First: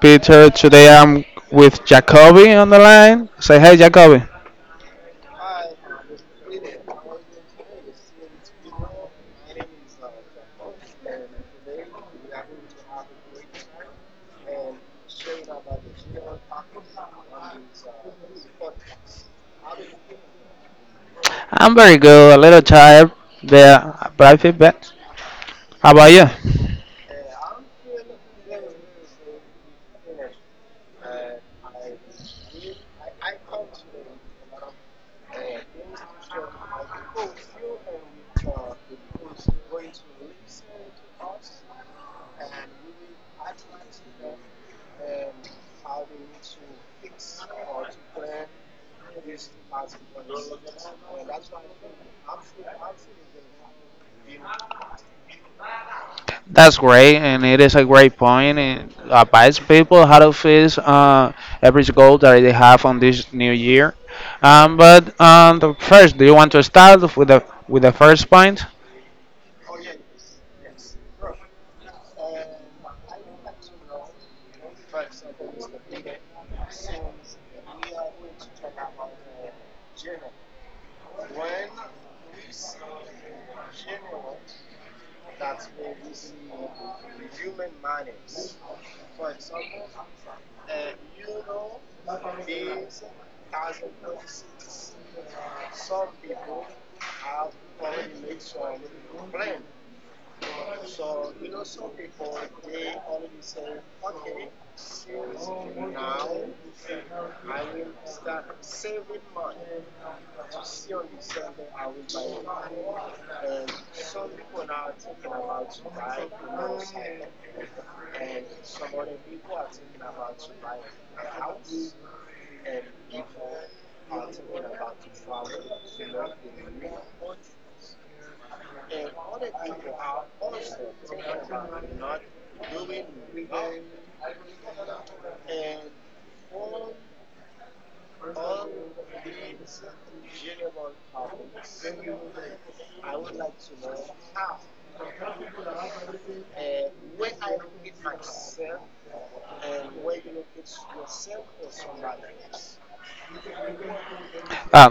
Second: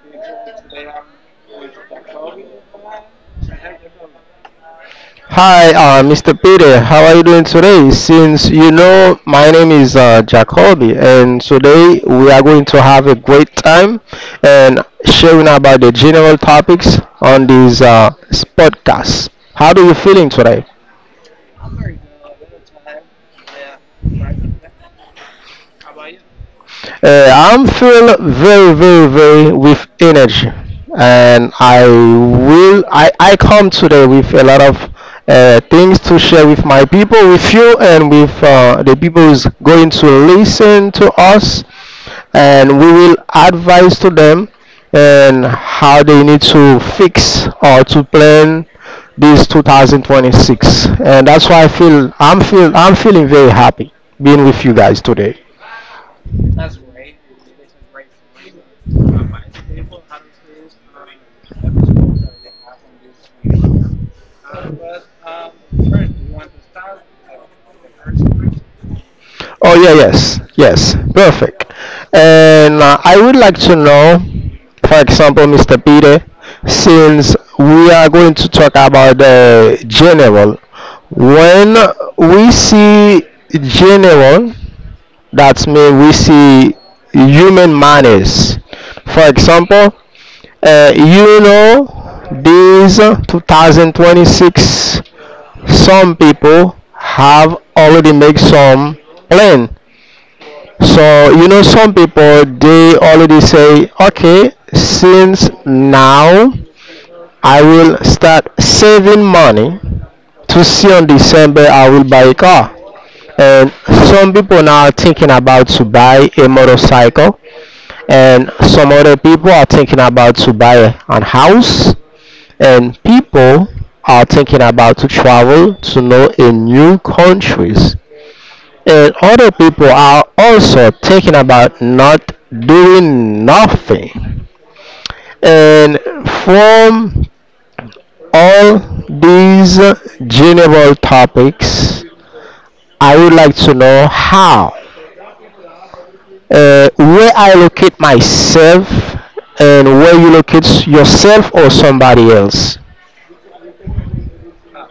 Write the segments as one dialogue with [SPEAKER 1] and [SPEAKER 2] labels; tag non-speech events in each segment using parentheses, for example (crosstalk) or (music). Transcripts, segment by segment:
[SPEAKER 1] Peter. Today I'm with Jacoby on the line. Say hi, Jacoby.
[SPEAKER 2] Hi, Mr. Peter. How are you doing today? Since you know my name is Jacoby, and today we are going to have a great time and sharing about the general topics on this podcast. How do you feeling today?
[SPEAKER 1] I'm very good. A little tired, but I. How about you?
[SPEAKER 2] I'm feeling very, very, very with energy, and I will. I come today with a lot of things to share with my people, with you, and with the people who's going to listen to us, and we will advise to them and how they need to fix or to plan this 2026. And that's why I'm feeling very happy being with you guys today.
[SPEAKER 1] That's great, and it is a great point. It advise people how to face every goal that they have on this new year. But the first, do you want to start with the first point?
[SPEAKER 2] Oh yeah, yes, yes, perfect. And I would like to know, for example, Mr. Peter, since we are going to talk about the general, when we see general, that means we see human manners. For example, you know, this 2026, some people have already made some plan. So you know, some people they already say, okay, since now I will start saving money to see on December I will buy a car. And some people now are thinking about to buy a motorcycle, and some other people are thinking about to buy an house and people are thinking about to travel to know in new countries and other people are also thinking about not doing nothing and from all these general topics. I would like to know how, where I locate myself and where you locate yourself or somebody else.
[SPEAKER 1] Uh,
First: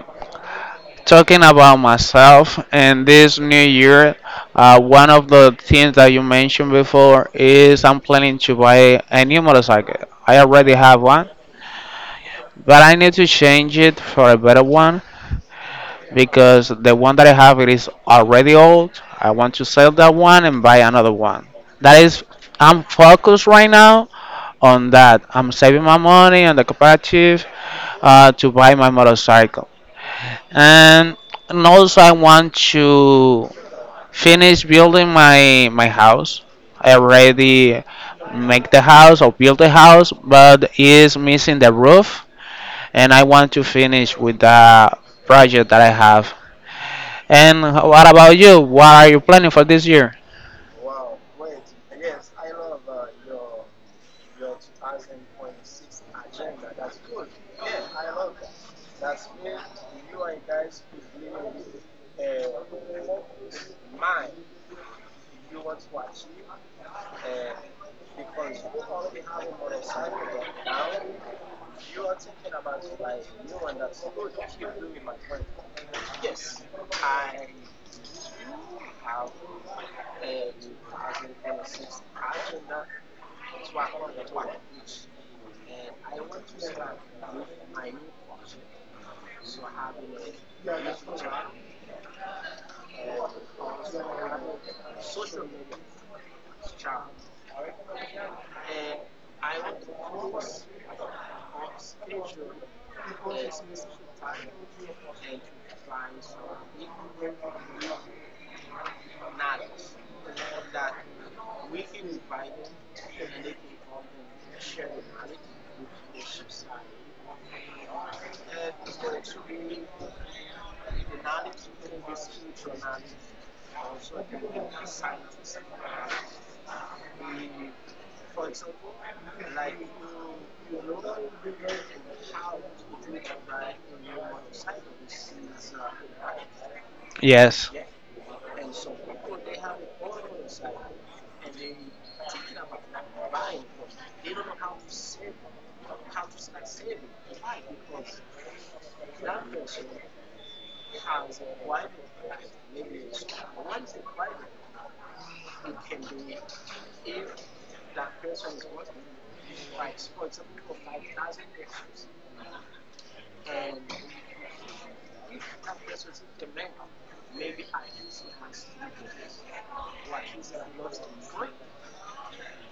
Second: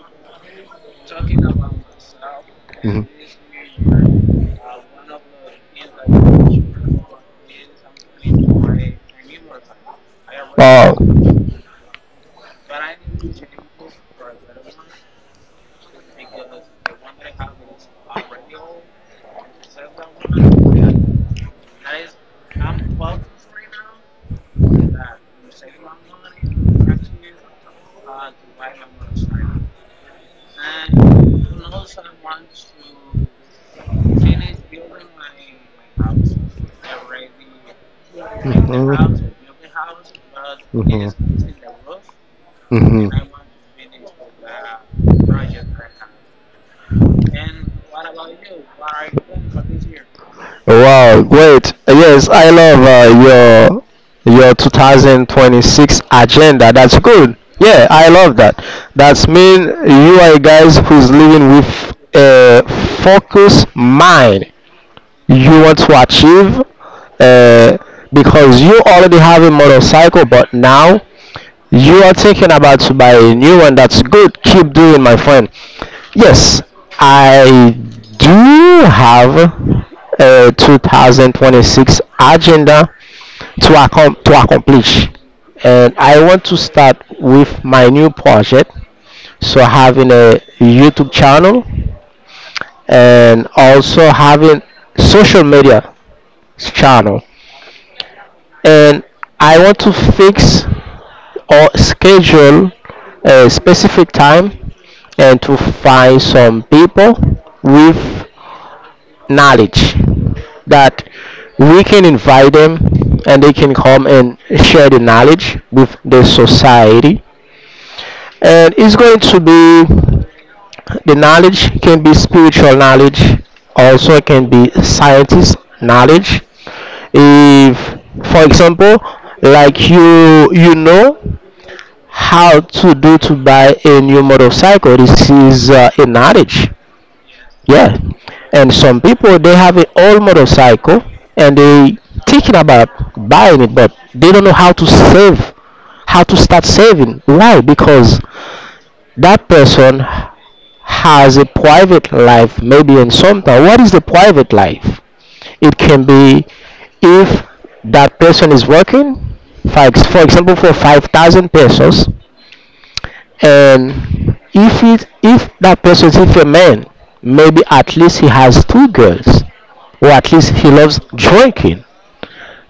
[SPEAKER 1] Talking about myself
[SPEAKER 2] Mhm.
[SPEAKER 1] in this new year, one of the things that you mentioned before is I'm planning to buy a new motorcycle. I already have one, but I need to change it for a better one because the one that I have it is already old. I want to sell that one and buy another one. That is, I'm focused right now on that. I'm saving my money on the cooperative to buy my motorcycle, and and also I want to finish building my house. I already make the house or build the house, but is
[SPEAKER 2] Mhm.
[SPEAKER 1] missing the roof,
[SPEAKER 2] Mhm.
[SPEAKER 1] and I want to finish with the project that I
[SPEAKER 2] Mhm.
[SPEAKER 1] have. And what about you? What are you planning for this year?
[SPEAKER 2] Wow, great. Yes, I love uh, your 2026 agenda. That's good. Yeah, I love that. That's mean you are guys who's living with a focused mind. You want to achieve, uh, because you already have a motorcycle, but now you are thinking about to buy a new one. That's good. Keep doing, my friend. Yes, I do have a 2026 agenda to, to accomplish. And I want to start with my new project. So, having a YouTube channel and also having social media channel, and I want to fix or schedule a specific time and to find some people with knowledge that we can invite them and they can come and share the knowledge with the society. And it's going to be, the knowledge can be spiritual knowledge, also it can be scientist knowledge. If for example like you know how to do to buy a new motorcycle, this is a knowledge.
[SPEAKER 1] Yes.
[SPEAKER 2] Yeah, and some people they have an old motorcycle and they thinking about buying it, but they don't know how to save, how to start saving. Why? Because that person has a private life, maybe. In sometimes, what is the private life? It can be, if that person is working for example for 5,000 pesos, and if it if that person is if a man, maybe at least he has two girls or at least he loves drinking,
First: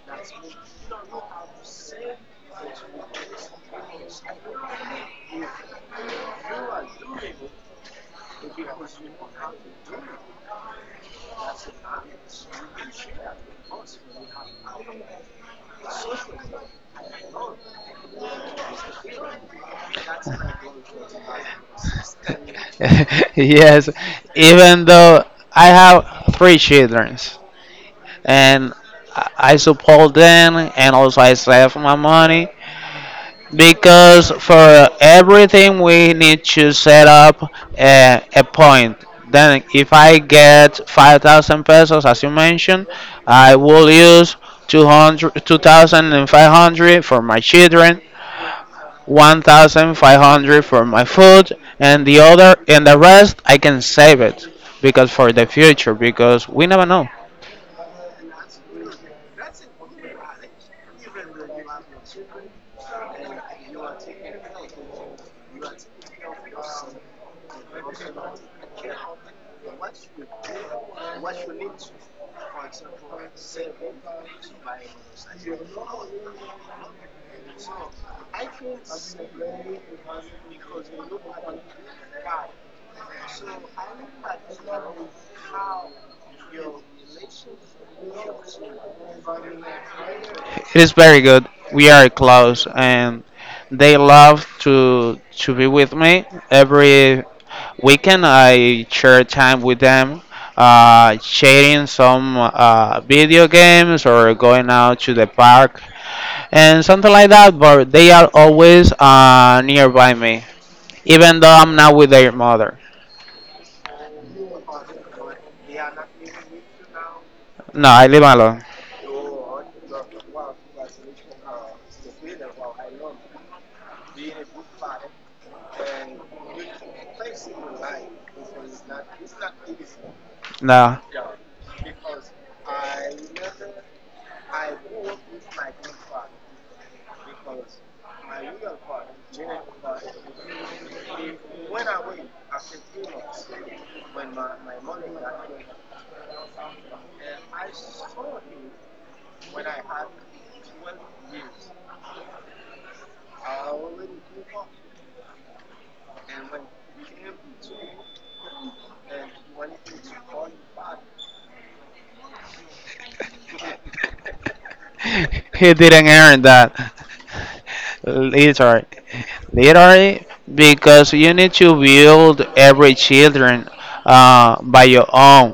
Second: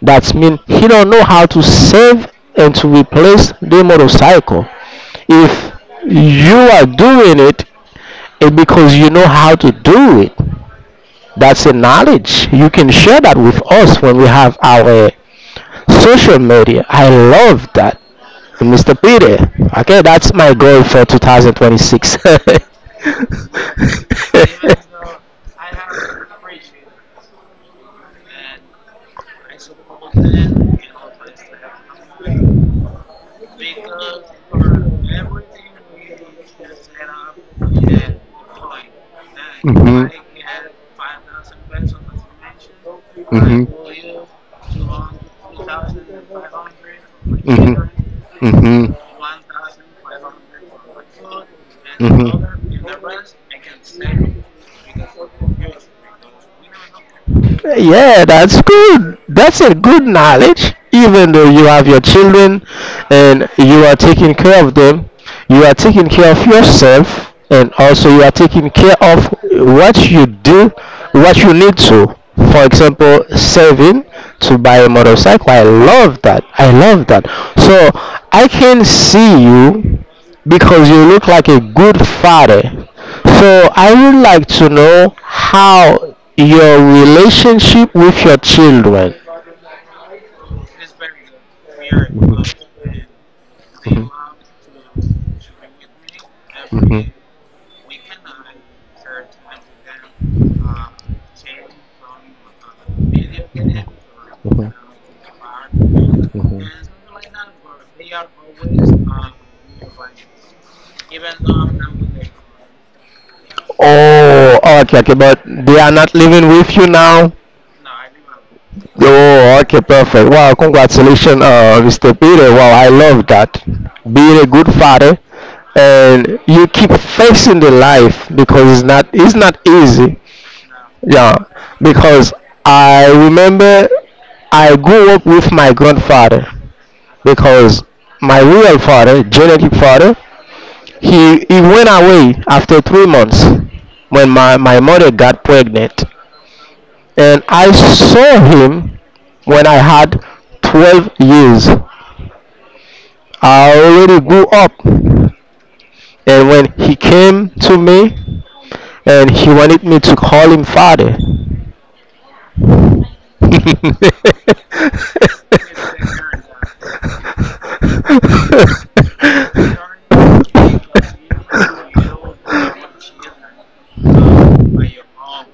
[SPEAKER 2] that means he don't know how to save and to replace the motorcycle. If you are doing it and because you know how to do it, that's a knowledge. You can share that with us when we have our social media. I love that. Mr. Peter, okay, that's my goal for 2026.
[SPEAKER 1] (laughs) Yes, even though I
[SPEAKER 2] (laughs)
[SPEAKER 1] have three children, and I support them, and also I save my money. Because for everything we need to set up a point. Then if I get 5,000 pesos, as you mentioned, I will use 200, two thousand and five hundred for my children,
[SPEAKER 2] Mm-hmm.
[SPEAKER 1] 1,500 for my food, and the other and the rest I can save it because for the future, because we never know.
[SPEAKER 2] Yeah, that's good. That's a good knowledge. Even though you have your children and you are taking care of them, you are taking care of yourself and also you are taking care of what you do, what you need to. For example, saving to buy a motorcycle. I love that. I love that. So I can see you because you look like a good father. So I would like to know how your relationship with your children.
[SPEAKER 1] It is very good. We are close, and they love to be with me every weekend. I share time with them, sharing some video games or going out to the park and something like that. But they are always nearby me, even though I'm not with their mother.
[SPEAKER 2] Oh, okay, okay, but they are not living with you now.
[SPEAKER 1] No, I live alone.
[SPEAKER 2] Oh, okay, perfect. Wow, congratulations, Mr. Peter. Wow, I love that. Being a good father, and you keep facing the life because it's not easy.
[SPEAKER 1] No.
[SPEAKER 2] Yeah, because I remember I grew up with my grandfather, because my real father, genetic father, he went away after 3 months when my mother got pregnant. And I saw him when I had 12 years. I already grew up. And when he came to me and he wanted me to call him father, mm
[SPEAKER 1] (laughs) He didn't earn that. Literally, literally, because you need to build every children by your own.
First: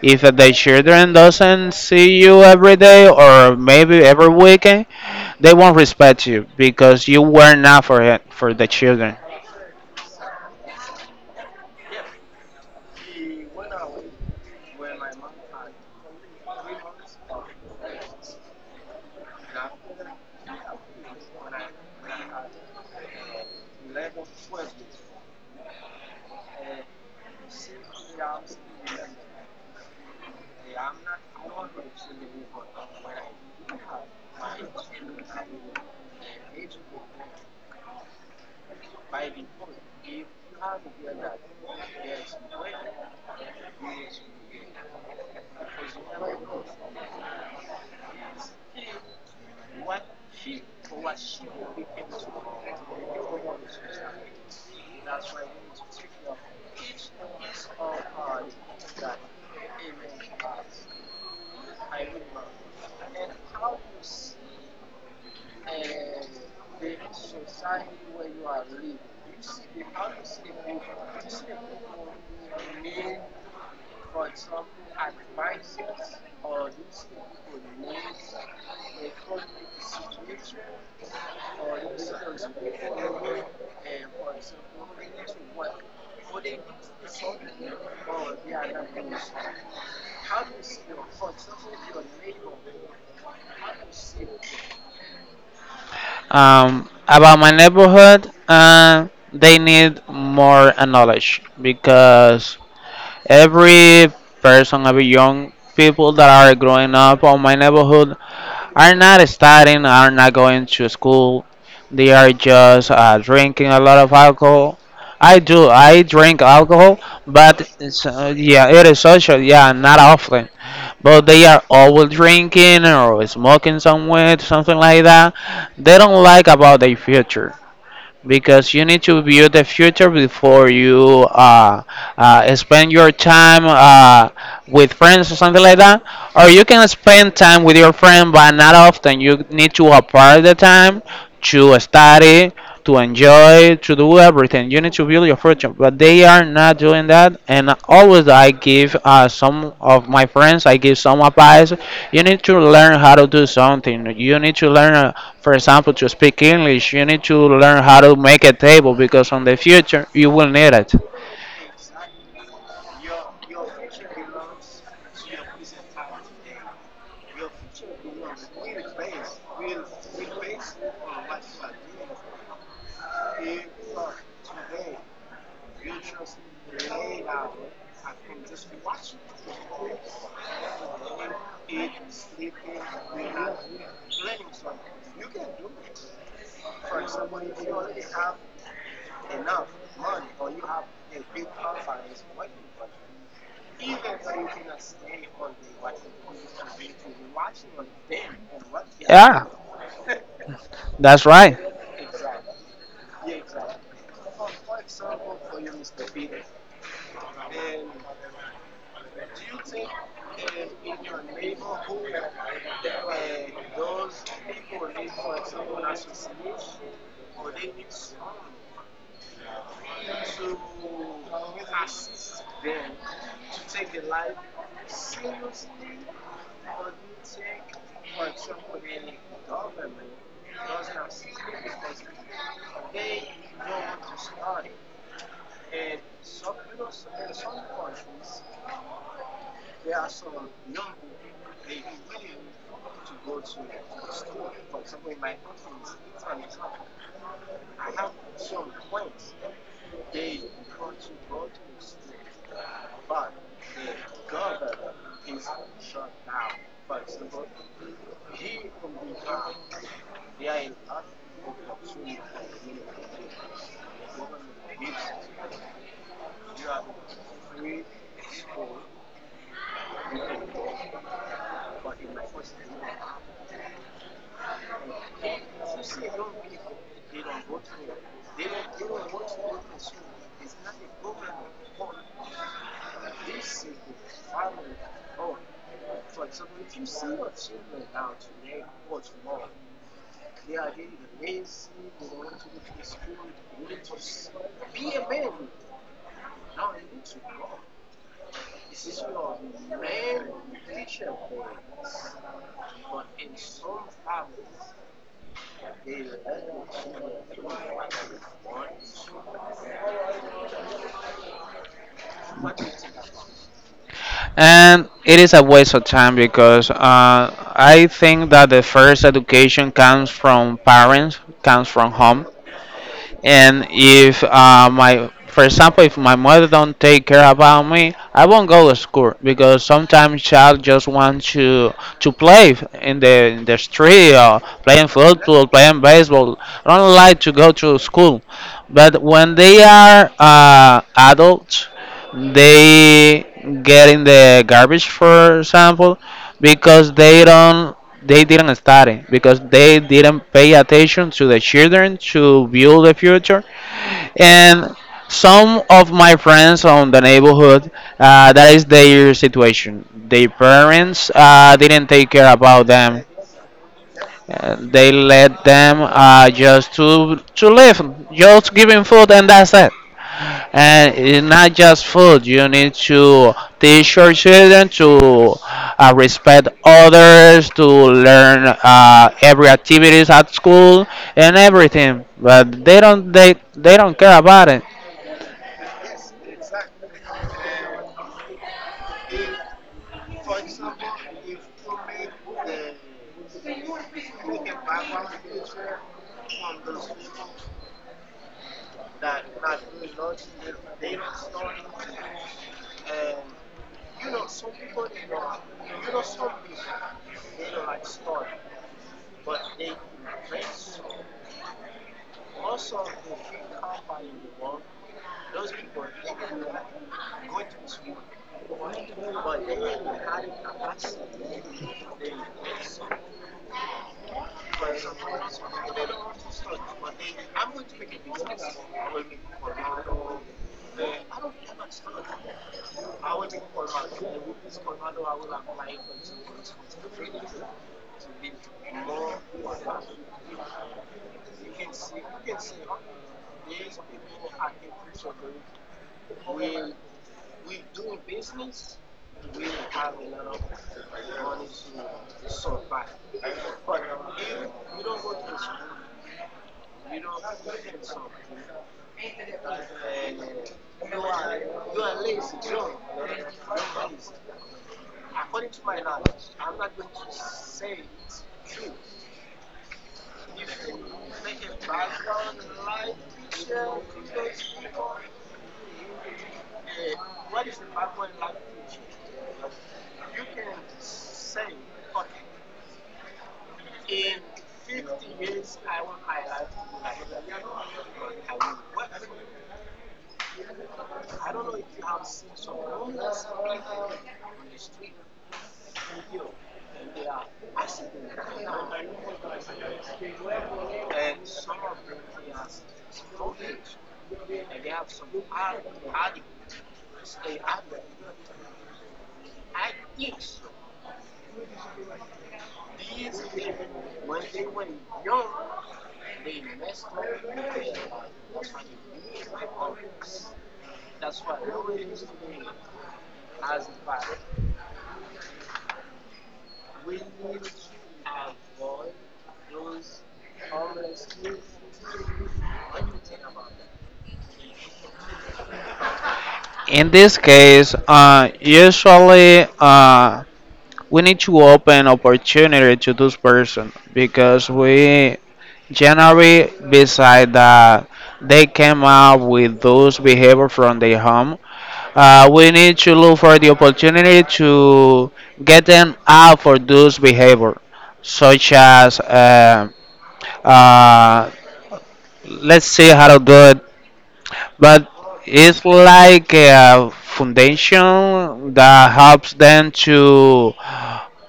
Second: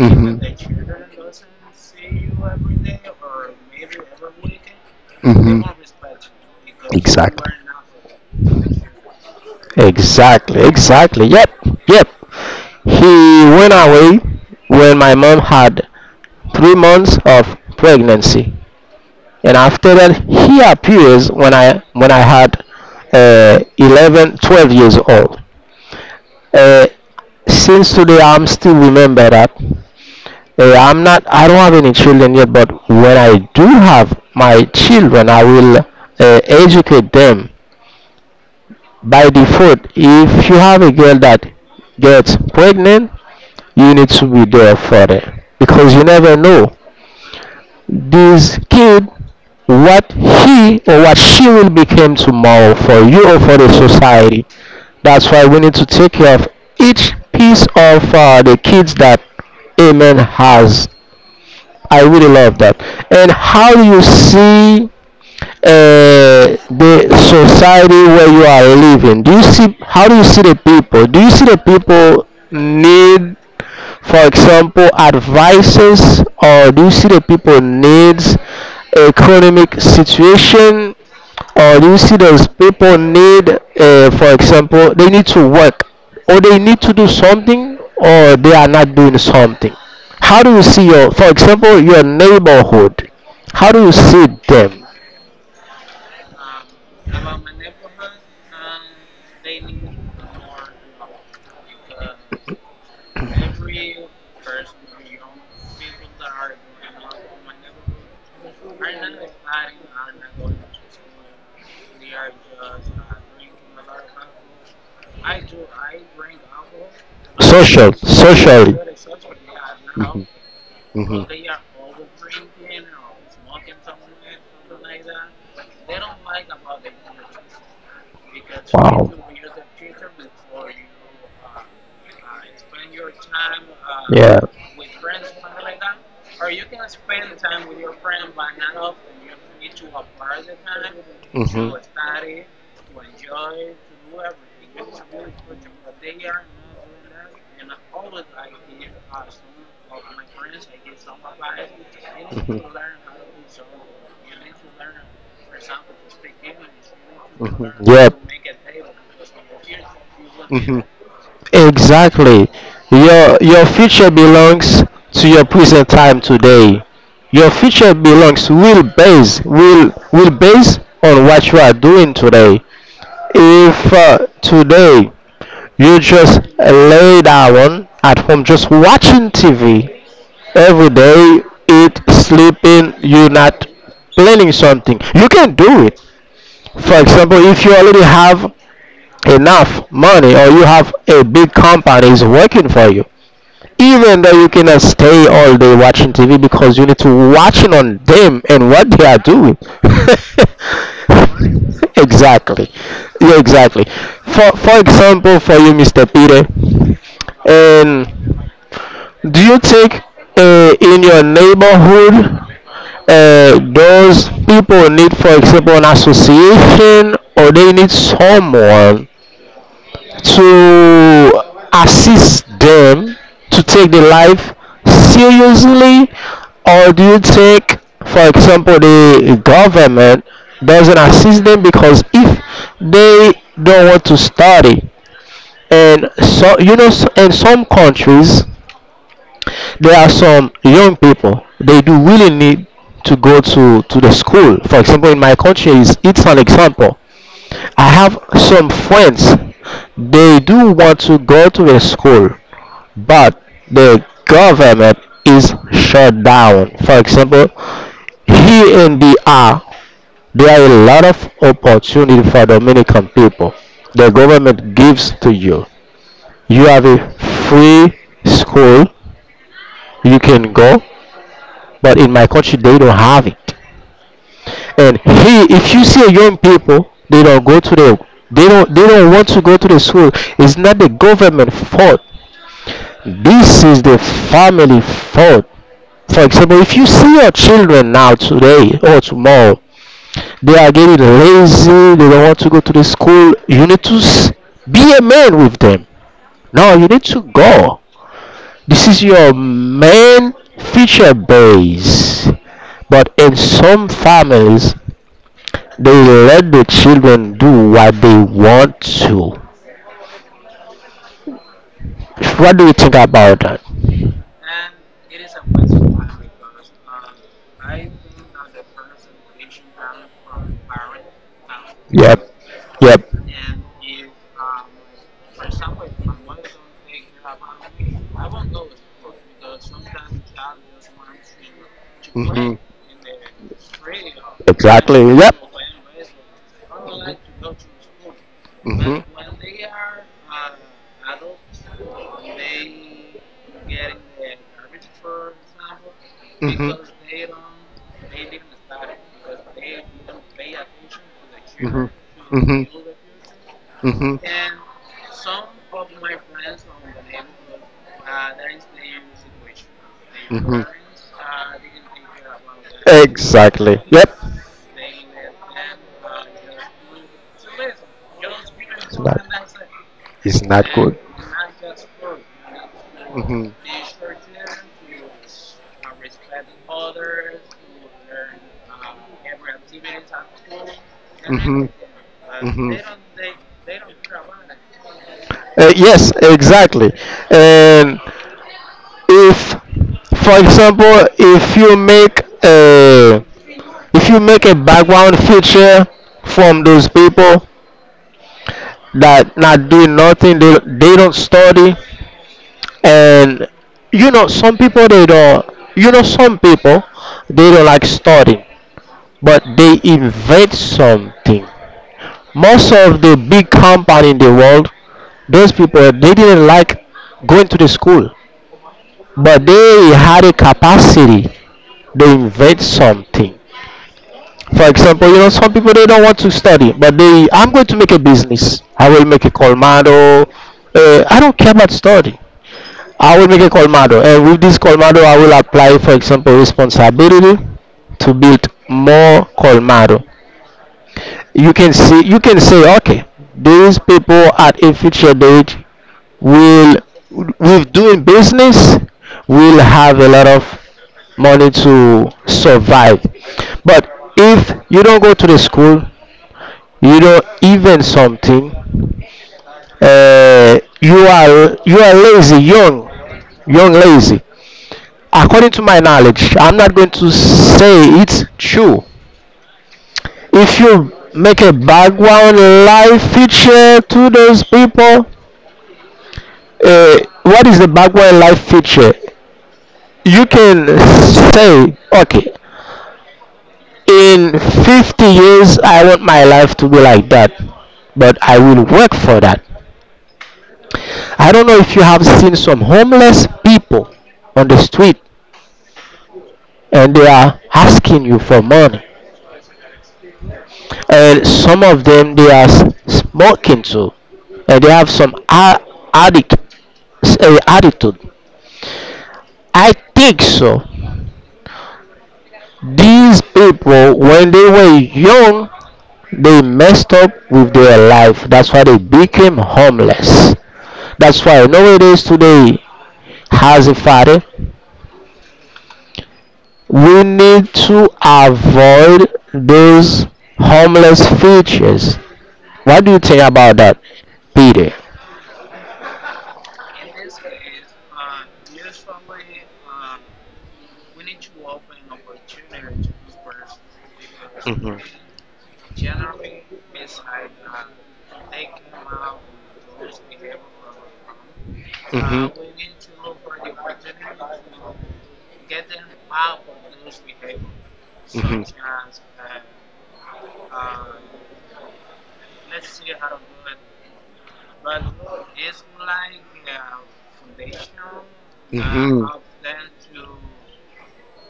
[SPEAKER 1] If
[SPEAKER 2] Mhm.
[SPEAKER 1] the
[SPEAKER 2] That
[SPEAKER 1] children doesn't see you every day or maybe every weekend, they
[SPEAKER 2] hmm.
[SPEAKER 1] won't respect you because you
[SPEAKER 2] Exactly.
[SPEAKER 1] were not for it, for the children.
[SPEAKER 2] Exactly, exactly. Yep, yep. He went away when my mom had 3 months of pregnancy. And after that he appears when I had 11, 12 years old. Uh, since today I'm still remember that. I don't have any children yet, but when I do have my children, I will educate them by default. If you have a girl that gets pregnant, you need to be there for them because you never know this kid, what he or what she will become tomorrow for you or for the society. That's why we need to take care of each piece of the kids that Amen has. I really love that. And how do you see the society where you are living? Do you see, how do you see the people? Do you see the people need, for example, advices? Or do you see the people needs economic situation? Or do you see those people need, for example, they need to work or they need to do something, or they are not doing something? How do you see your, for example, your neighborhood? How do you see them?
[SPEAKER 1] About my neighborhood, they need more knowledge because every person, every young people that are growing up on my neighborhood are not studying, are not going to school. They are just drinking a lot of alcohol. I do, I drink alcohol, but
[SPEAKER 2] Social,
[SPEAKER 1] it's, yeah,
[SPEAKER 2] socially.
[SPEAKER 1] it is social, yeah, not often.
[SPEAKER 2] Hmm.
[SPEAKER 1] But they are always drinking or smoking some weed, something like that. They don't like about their future, because you need to view the future before you spend your time with friends or something like that. Or you can spend time with your friend, but not often. You need to apply the time to study, to enjoy, to do everything. You need to build your fortune, but they are not doing that. And always, I give some of my friends, I give some advice. You need to learn how to do something. You need to learn, for example, to speak English. You need to
[SPEAKER 2] Mhm.
[SPEAKER 1] learn how to
[SPEAKER 2] Yep.
[SPEAKER 1] make a table because on the future you will need
[SPEAKER 2] Mhm.
[SPEAKER 1] it.
[SPEAKER 2] Exactly. Your future belongs to your present time today. Your future belongs, will base on what you are doing today. If today you just lay down at home just watching TV every day, eat, sleeping, you're not planning something, you can do it. For example, if you already have enough money or you have a big company is working for you, even though you cannot stay all day watching tv because you need to watch on them and what they are
[SPEAKER 1] Yeah,
[SPEAKER 2] doing.
[SPEAKER 1] that's right.
[SPEAKER 2] (laughs) Exactly. Yeah, exactly. For example, for you, Mr. Peter, and do you think, in your neighborhood, those people need, for example, an association, or they need someone to assist them, to take their life seriously? Or do you think, for example, the government doesn't assist them? Because if they don't want to study, and so you know, in some countries there are some young people they do really need to go to the school. For example, in my country is, it's an example. I have some friends. They do want to go to a school, but the government is shut down. For example, here in BR, there are a lot of opportunity for Dominican people. The government gives to you. You have a free school you can go, but in my country they don't have it. And he, if you see young people, they don't go to the, they don't want to go to the school, it's not the government fault. This is the family fault. For example, if you see your children now today or tomorrow they are getting lazy, they don't want to go to the school, you need to, be a man with them. No, you need to go, this is your main feature base. But in some families, they let the children do what they want to. What do you think about that?
[SPEAKER 1] And it is a waste of time because I think that the first education comes from parents, comes from home.
[SPEAKER 2] Yep. Yep.
[SPEAKER 1] And if my, for example, if my mother don't take care about me, I won't go to school because sometimes child just want to play
[SPEAKER 2] Mm-hmm.
[SPEAKER 1] in the street or playing football, playing baseball. I don't like to go to school, but when they are adults, they get in the garbage, for example, because they don't they didn't study because they didn't pay attention to the children to build the future,
[SPEAKER 2] Mm-hmm.
[SPEAKER 1] and some of my friends on the neighborhood that is their situation. Their
[SPEAKER 2] Mhm.
[SPEAKER 1] parents didn't take care about them.
[SPEAKER 2] Exactly. Yep.
[SPEAKER 1] They let them just to live, just giving food and that's it.
[SPEAKER 2] It's not.
[SPEAKER 1] And it's not just food. You need to
[SPEAKER 2] Mm-hmm.
[SPEAKER 1] teach your children to respect others, to learn every activities at school and everything. But
[SPEAKER 2] Mhm.
[SPEAKER 1] they don't care about it.
[SPEAKER 2] Don't. Yes, exactly. And if, for example, if you make a, if you make a background feature from those people that not doing nothing, they don't study. And you know some people they don't, you know some people they don't like studying, but they invent something. Most of the big company in the world, those people they didn't like going to the school, but they had a capacity, they invent something. For example, you know, some people they don't want to study, but they, I'm going to make a business. I will make a colmado. I don't care about study. I will make a colmado, and with this colmado, I will apply, for example, responsibility to build more colmado. You can see, you can say, okay, these people at a future date will, with doing business, will have a lot of money to survive. But if you don't go to the school, you don't even something, you are lazy young, young lazy. According to my knowledge, I'm not going to say it's true. If you make a background life feature to those people, uh, what is the background life feature? You can say, okay, in 50 years, I want my life to be like that, but I will work for that. I don't know if you have seen some homeless people on the street and they are asking you for money. And some of them, they are smoking too. And they have some addict attitude. I think so. These people, when they were young, they messed up with their life. That's why they became homeless. That's why nowadays today, as a father, we need to avoid those homeless features. What do you think about that, Peter?
[SPEAKER 1] In this case, usually we need to open opportunity to those person because we generally beside that they came up with those behavior from their home. We need to look for the opportunity to get them out for those behavior, such as uh, let's see how to do it, but it's like a foundation that helps them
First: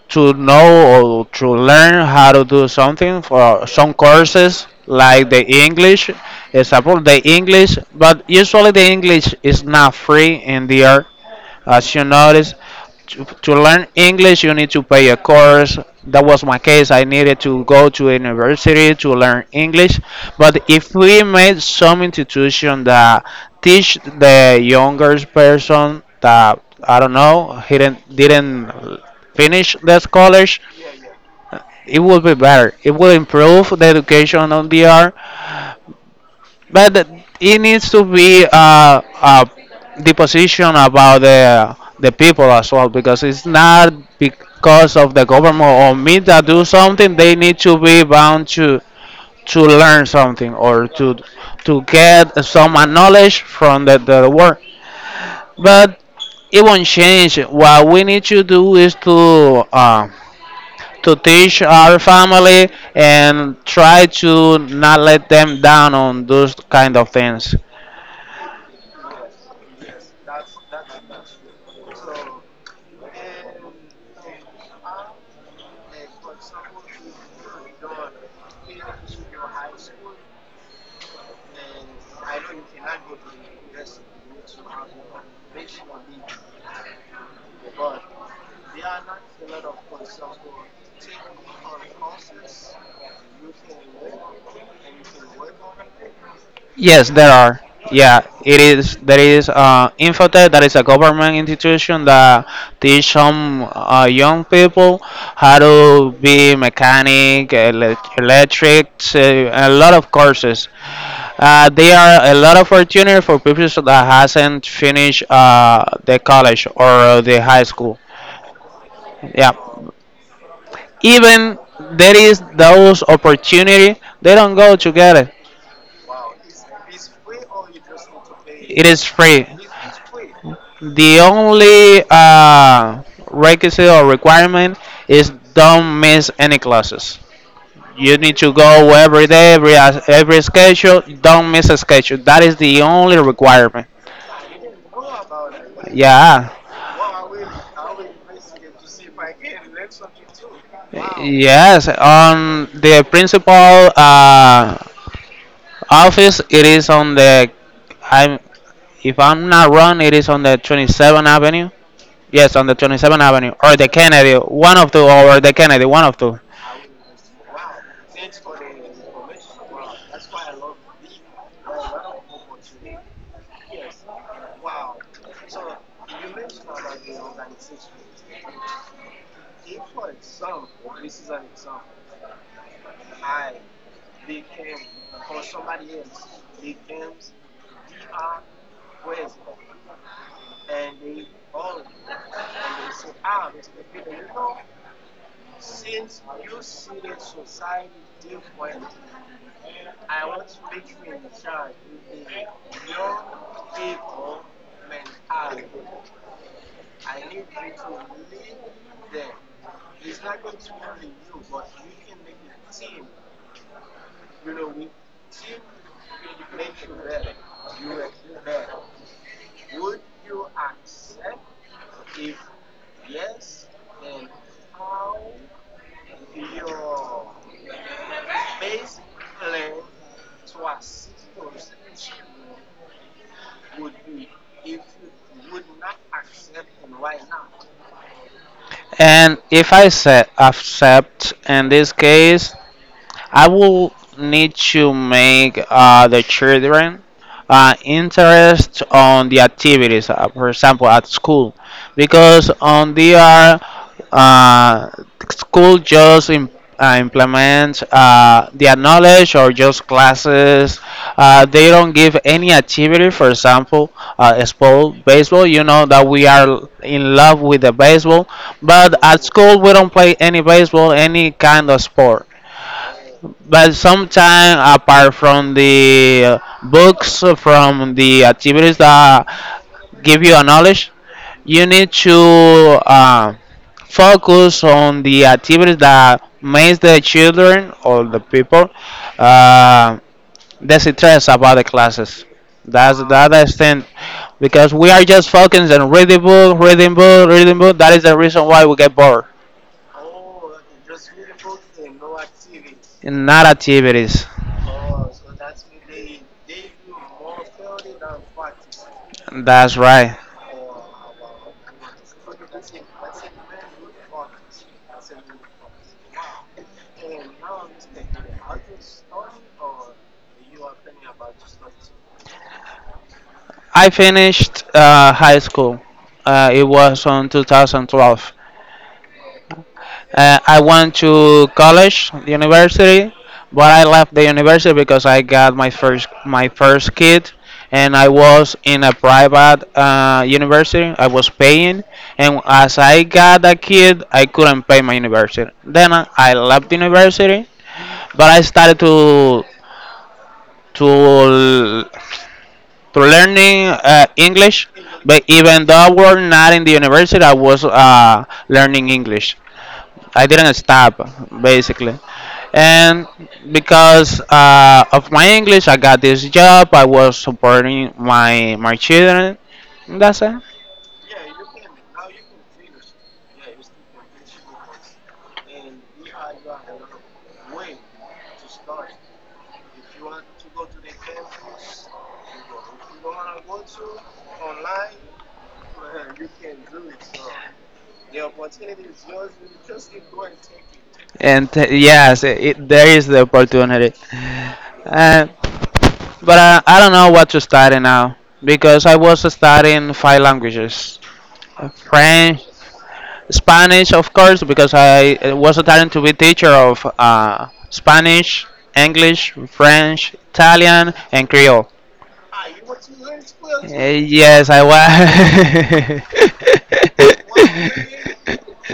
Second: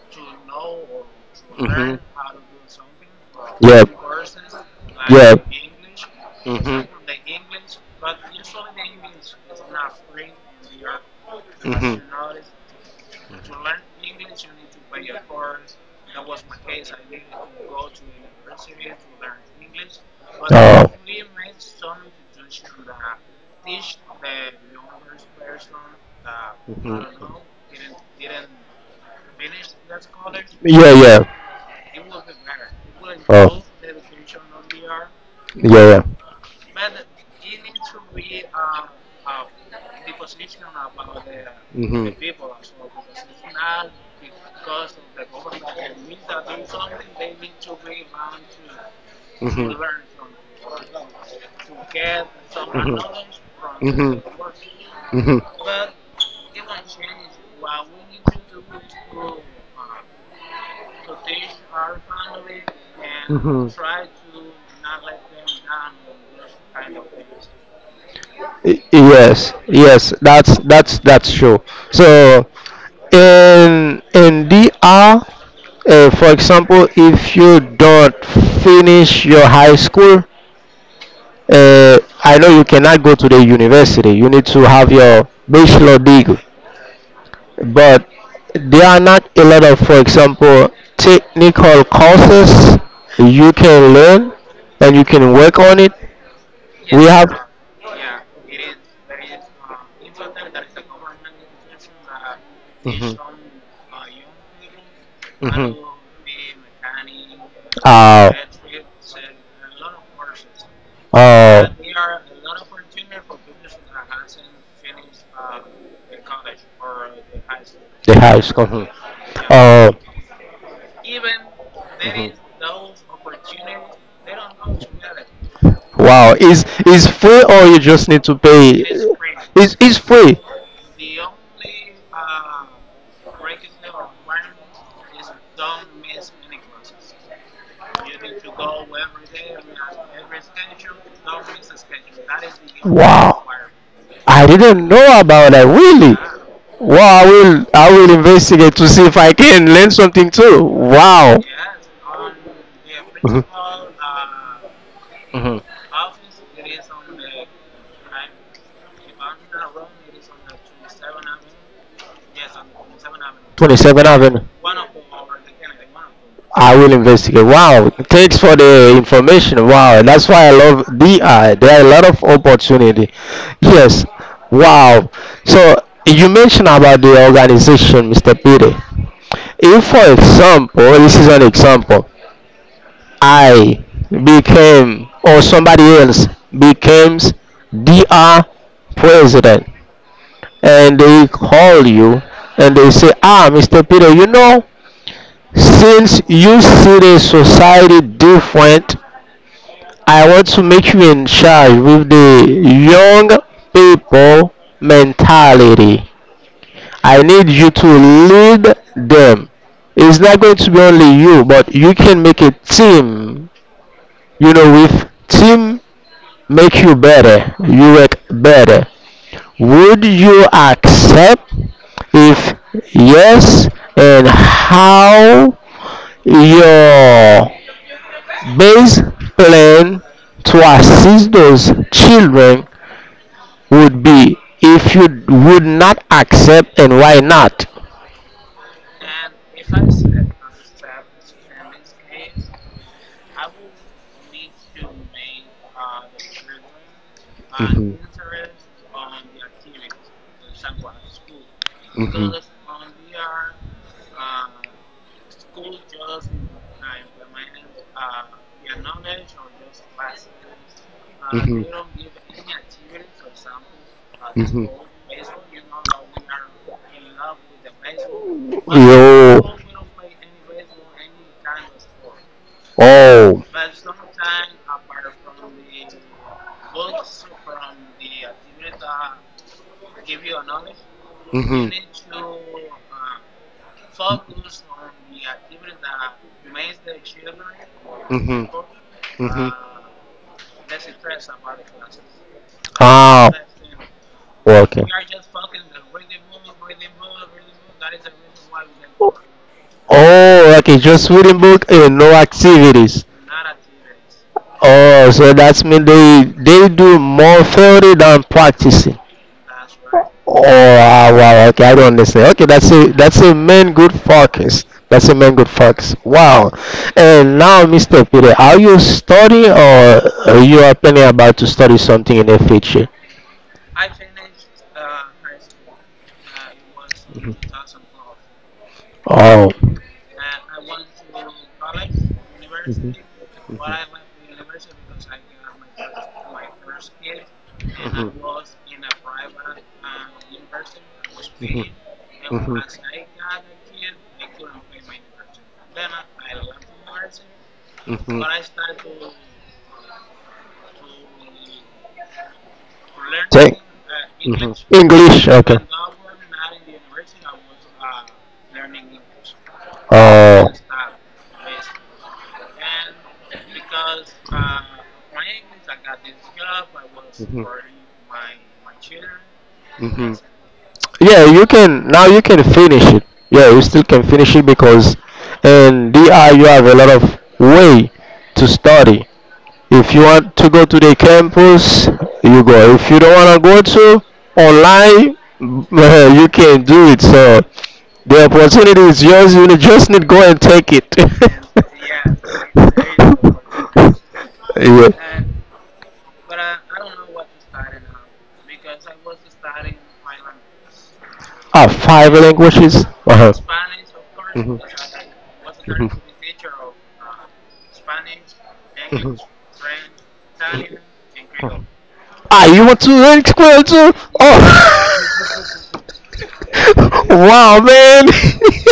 [SPEAKER 1] to know or to learn how to do something, for some courses like the English example, the English. But usually the English is not free in the air. As you notice, to learn English, you need to pay a course. That was my case. I needed to go to a university to learn English. But if we made some institution that teach the younger person that, I don't know, he didn't finish the college,
[SPEAKER 2] Yeah, yeah.
[SPEAKER 1] it would be better. It will improve the education on the art,
[SPEAKER 2] Growth. Yeah, yeah.
[SPEAKER 1] but it needs to be the position about the
[SPEAKER 2] Mhm.
[SPEAKER 1] people as well, because it's not because of the government or me that do something. They need to be bound to
[SPEAKER 2] Mhm.
[SPEAKER 1] learn something or to get some
[SPEAKER 2] Mhm.
[SPEAKER 1] knowledge from
[SPEAKER 2] Mhm.
[SPEAKER 1] the work.
[SPEAKER 2] Mhm. But
[SPEAKER 1] But it won't change. What we need to do is to teach our family and
[SPEAKER 2] mhm.
[SPEAKER 1] try to not let them down on those kind of things.
[SPEAKER 2] Yes, yes, that's true. So in DR, for example, if you don't finish your high school, uh, I know you cannot go to the university. You need to have your bachelor degree, but there are not a lot of, for example, technical courses you can learn and you can work on it. We
[SPEAKER 1] Yes, there
[SPEAKER 2] have
[SPEAKER 1] are. Yeah, it is. There is Infotech, that is a government institution that teach
[SPEAKER 2] mhm.
[SPEAKER 1] some young people how
[SPEAKER 2] Mhm.
[SPEAKER 1] to be mechanic, elec-
[SPEAKER 2] Uh,
[SPEAKER 1] electrics, a lot of courses.
[SPEAKER 2] Oh.
[SPEAKER 1] There are a lot of opportunity for people that hasn't finished the college or the high school.
[SPEAKER 2] The house. Mhm.
[SPEAKER 1] Yeah,
[SPEAKER 2] Oh.
[SPEAKER 1] even there is those opportunity, they don't go together.
[SPEAKER 2] Wow. Is free or you just need to
[SPEAKER 1] It
[SPEAKER 2] pay?
[SPEAKER 1] is free.
[SPEAKER 2] Is free.
[SPEAKER 1] The only requisite or requirement is don't miss any classes. You need to go every day, every schedule. Don't miss a schedule. That is the only requirement.
[SPEAKER 2] I didn't
[SPEAKER 1] I.
[SPEAKER 2] know about that. Really? Ah,
[SPEAKER 1] Yeah. Wow.
[SPEAKER 2] wow. I will investigate to see if I can learn something too. Wow.
[SPEAKER 1] Yes, on the
[SPEAKER 2] Mhm.
[SPEAKER 1] principal uh,
[SPEAKER 2] Mhm. Of
[SPEAKER 1] office, it is on the, I'm, if I'm not wrong, it is on the 27th Avenue. Yes, on the 27th Avenue or the
[SPEAKER 2] 27th
[SPEAKER 1] Kennedy,
[SPEAKER 2] Avenue.
[SPEAKER 1] one of two, or the Kennedy, one of two.
[SPEAKER 2] I will investigate. Wow, thanks for the information. Wow, that's why I love DI. There are a lot of opportunity. Yes. Wow. So you mentioned about the organization, Mr. Peter. If, for example, this is an example, I became or somebody else becomes DR president, and they call you and they say, "Ah, Mr. Peter, you know. Since you see the society different, I want to make you in charge with the young people mentality. I need you to lead them. It's not going to be only you, but you can make a team. With team make you better, you work better. Would you accept?" If yes, and how your best plan to assist those children would be. If you would not accept and why not.
[SPEAKER 1] And if I say accept in this case, I will need to make the children interest on the activities, for example, at school,
[SPEAKER 2] Mhm.
[SPEAKER 1] because on their uh, uh, school just im- implement their knowledge or just classes.
[SPEAKER 2] Mhm.
[SPEAKER 1] They don't give any activity, for example,
[SPEAKER 2] Mhm.
[SPEAKER 1] sport, baseball. You know that we are in love with the baseball, but at
[SPEAKER 2] Yo,
[SPEAKER 1] school we don't play any baseball, any kind of sport.
[SPEAKER 2] oh,
[SPEAKER 1] But sometimes, apart from the books, from the activities that give you a knowledge, you
[SPEAKER 2] mm-hmm.
[SPEAKER 1] need to focus on the activities that makes the children or the
[SPEAKER 2] Mm-hmm.
[SPEAKER 1] people
[SPEAKER 2] Mm-hmm.
[SPEAKER 1] uh, distress about the classes. That's the
[SPEAKER 2] Ah,
[SPEAKER 1] other thing,
[SPEAKER 2] oh,
[SPEAKER 1] because
[SPEAKER 2] okay.
[SPEAKER 1] we are just focused on reading book, reading book, reading book. That is the reason why we get bored,
[SPEAKER 2] Oh, okay. Just reading book and no activities.
[SPEAKER 1] not activities.
[SPEAKER 2] Oh, so that means they do more theory than practicing.
[SPEAKER 1] That's right.
[SPEAKER 2] Oh wow, wow, okay, I don't understand. Okay, that's a main good focus. That's a main good focus. Wow. And now, Mr. Peter, are you studying or are you are planning about to study something in the future?
[SPEAKER 1] I finished high school. It was on 2012.
[SPEAKER 2] Oh, I
[SPEAKER 1] I went to college, the university, but I left the university because I got my first kid, and I was in a private university. I was paying, and as I got a kid, I couldn't pay my university. Then I left university,
[SPEAKER 2] mm-hmm.
[SPEAKER 1] but I started to to
[SPEAKER 2] Take-
[SPEAKER 1] learning English. But
[SPEAKER 2] English.
[SPEAKER 1] even though I was not in the university, I was learning English. I
[SPEAKER 2] Oh,
[SPEAKER 1] didn't stop, basically. And because of my English, I got this job. I was
[SPEAKER 2] mhm.
[SPEAKER 1] supporting my children.
[SPEAKER 2] Hmm,
[SPEAKER 1] That's it.
[SPEAKER 2] yeah, you can now you can finish it. Yeah, you still can finish it because in DI you have a lot of way to study. If you want to go to the campus, you go. If you don't want to go to online, (laughs) you can do it. So the opportunity is yours. You just need to go and take it.
[SPEAKER 1] And
[SPEAKER 2] Yeah,
[SPEAKER 1] yes,
[SPEAKER 2] (laughs)
[SPEAKER 1] it- there is the opportunity.
[SPEAKER 2] yeah.
[SPEAKER 1] Uh, but I don't know what to study now because I was studying five languages:
[SPEAKER 2] Ah, five
[SPEAKER 1] French,
[SPEAKER 2] languages. Uh-huh.
[SPEAKER 1] Spanish, of course,
[SPEAKER 2] Mhm.
[SPEAKER 1] because I was a talent to be teacher of Spanish,
[SPEAKER 2] Mm-hmm.
[SPEAKER 1] English, French, Italian, and Creole.
[SPEAKER 2] Ah, you want to learn Creole too?
[SPEAKER 1] Too? Yes, I. Well,
[SPEAKER 2] Oh. (laughs)
[SPEAKER 1] man, was. (laughs)
[SPEAKER 2] Wow,
[SPEAKER 1] Wow,
[SPEAKER 2] man.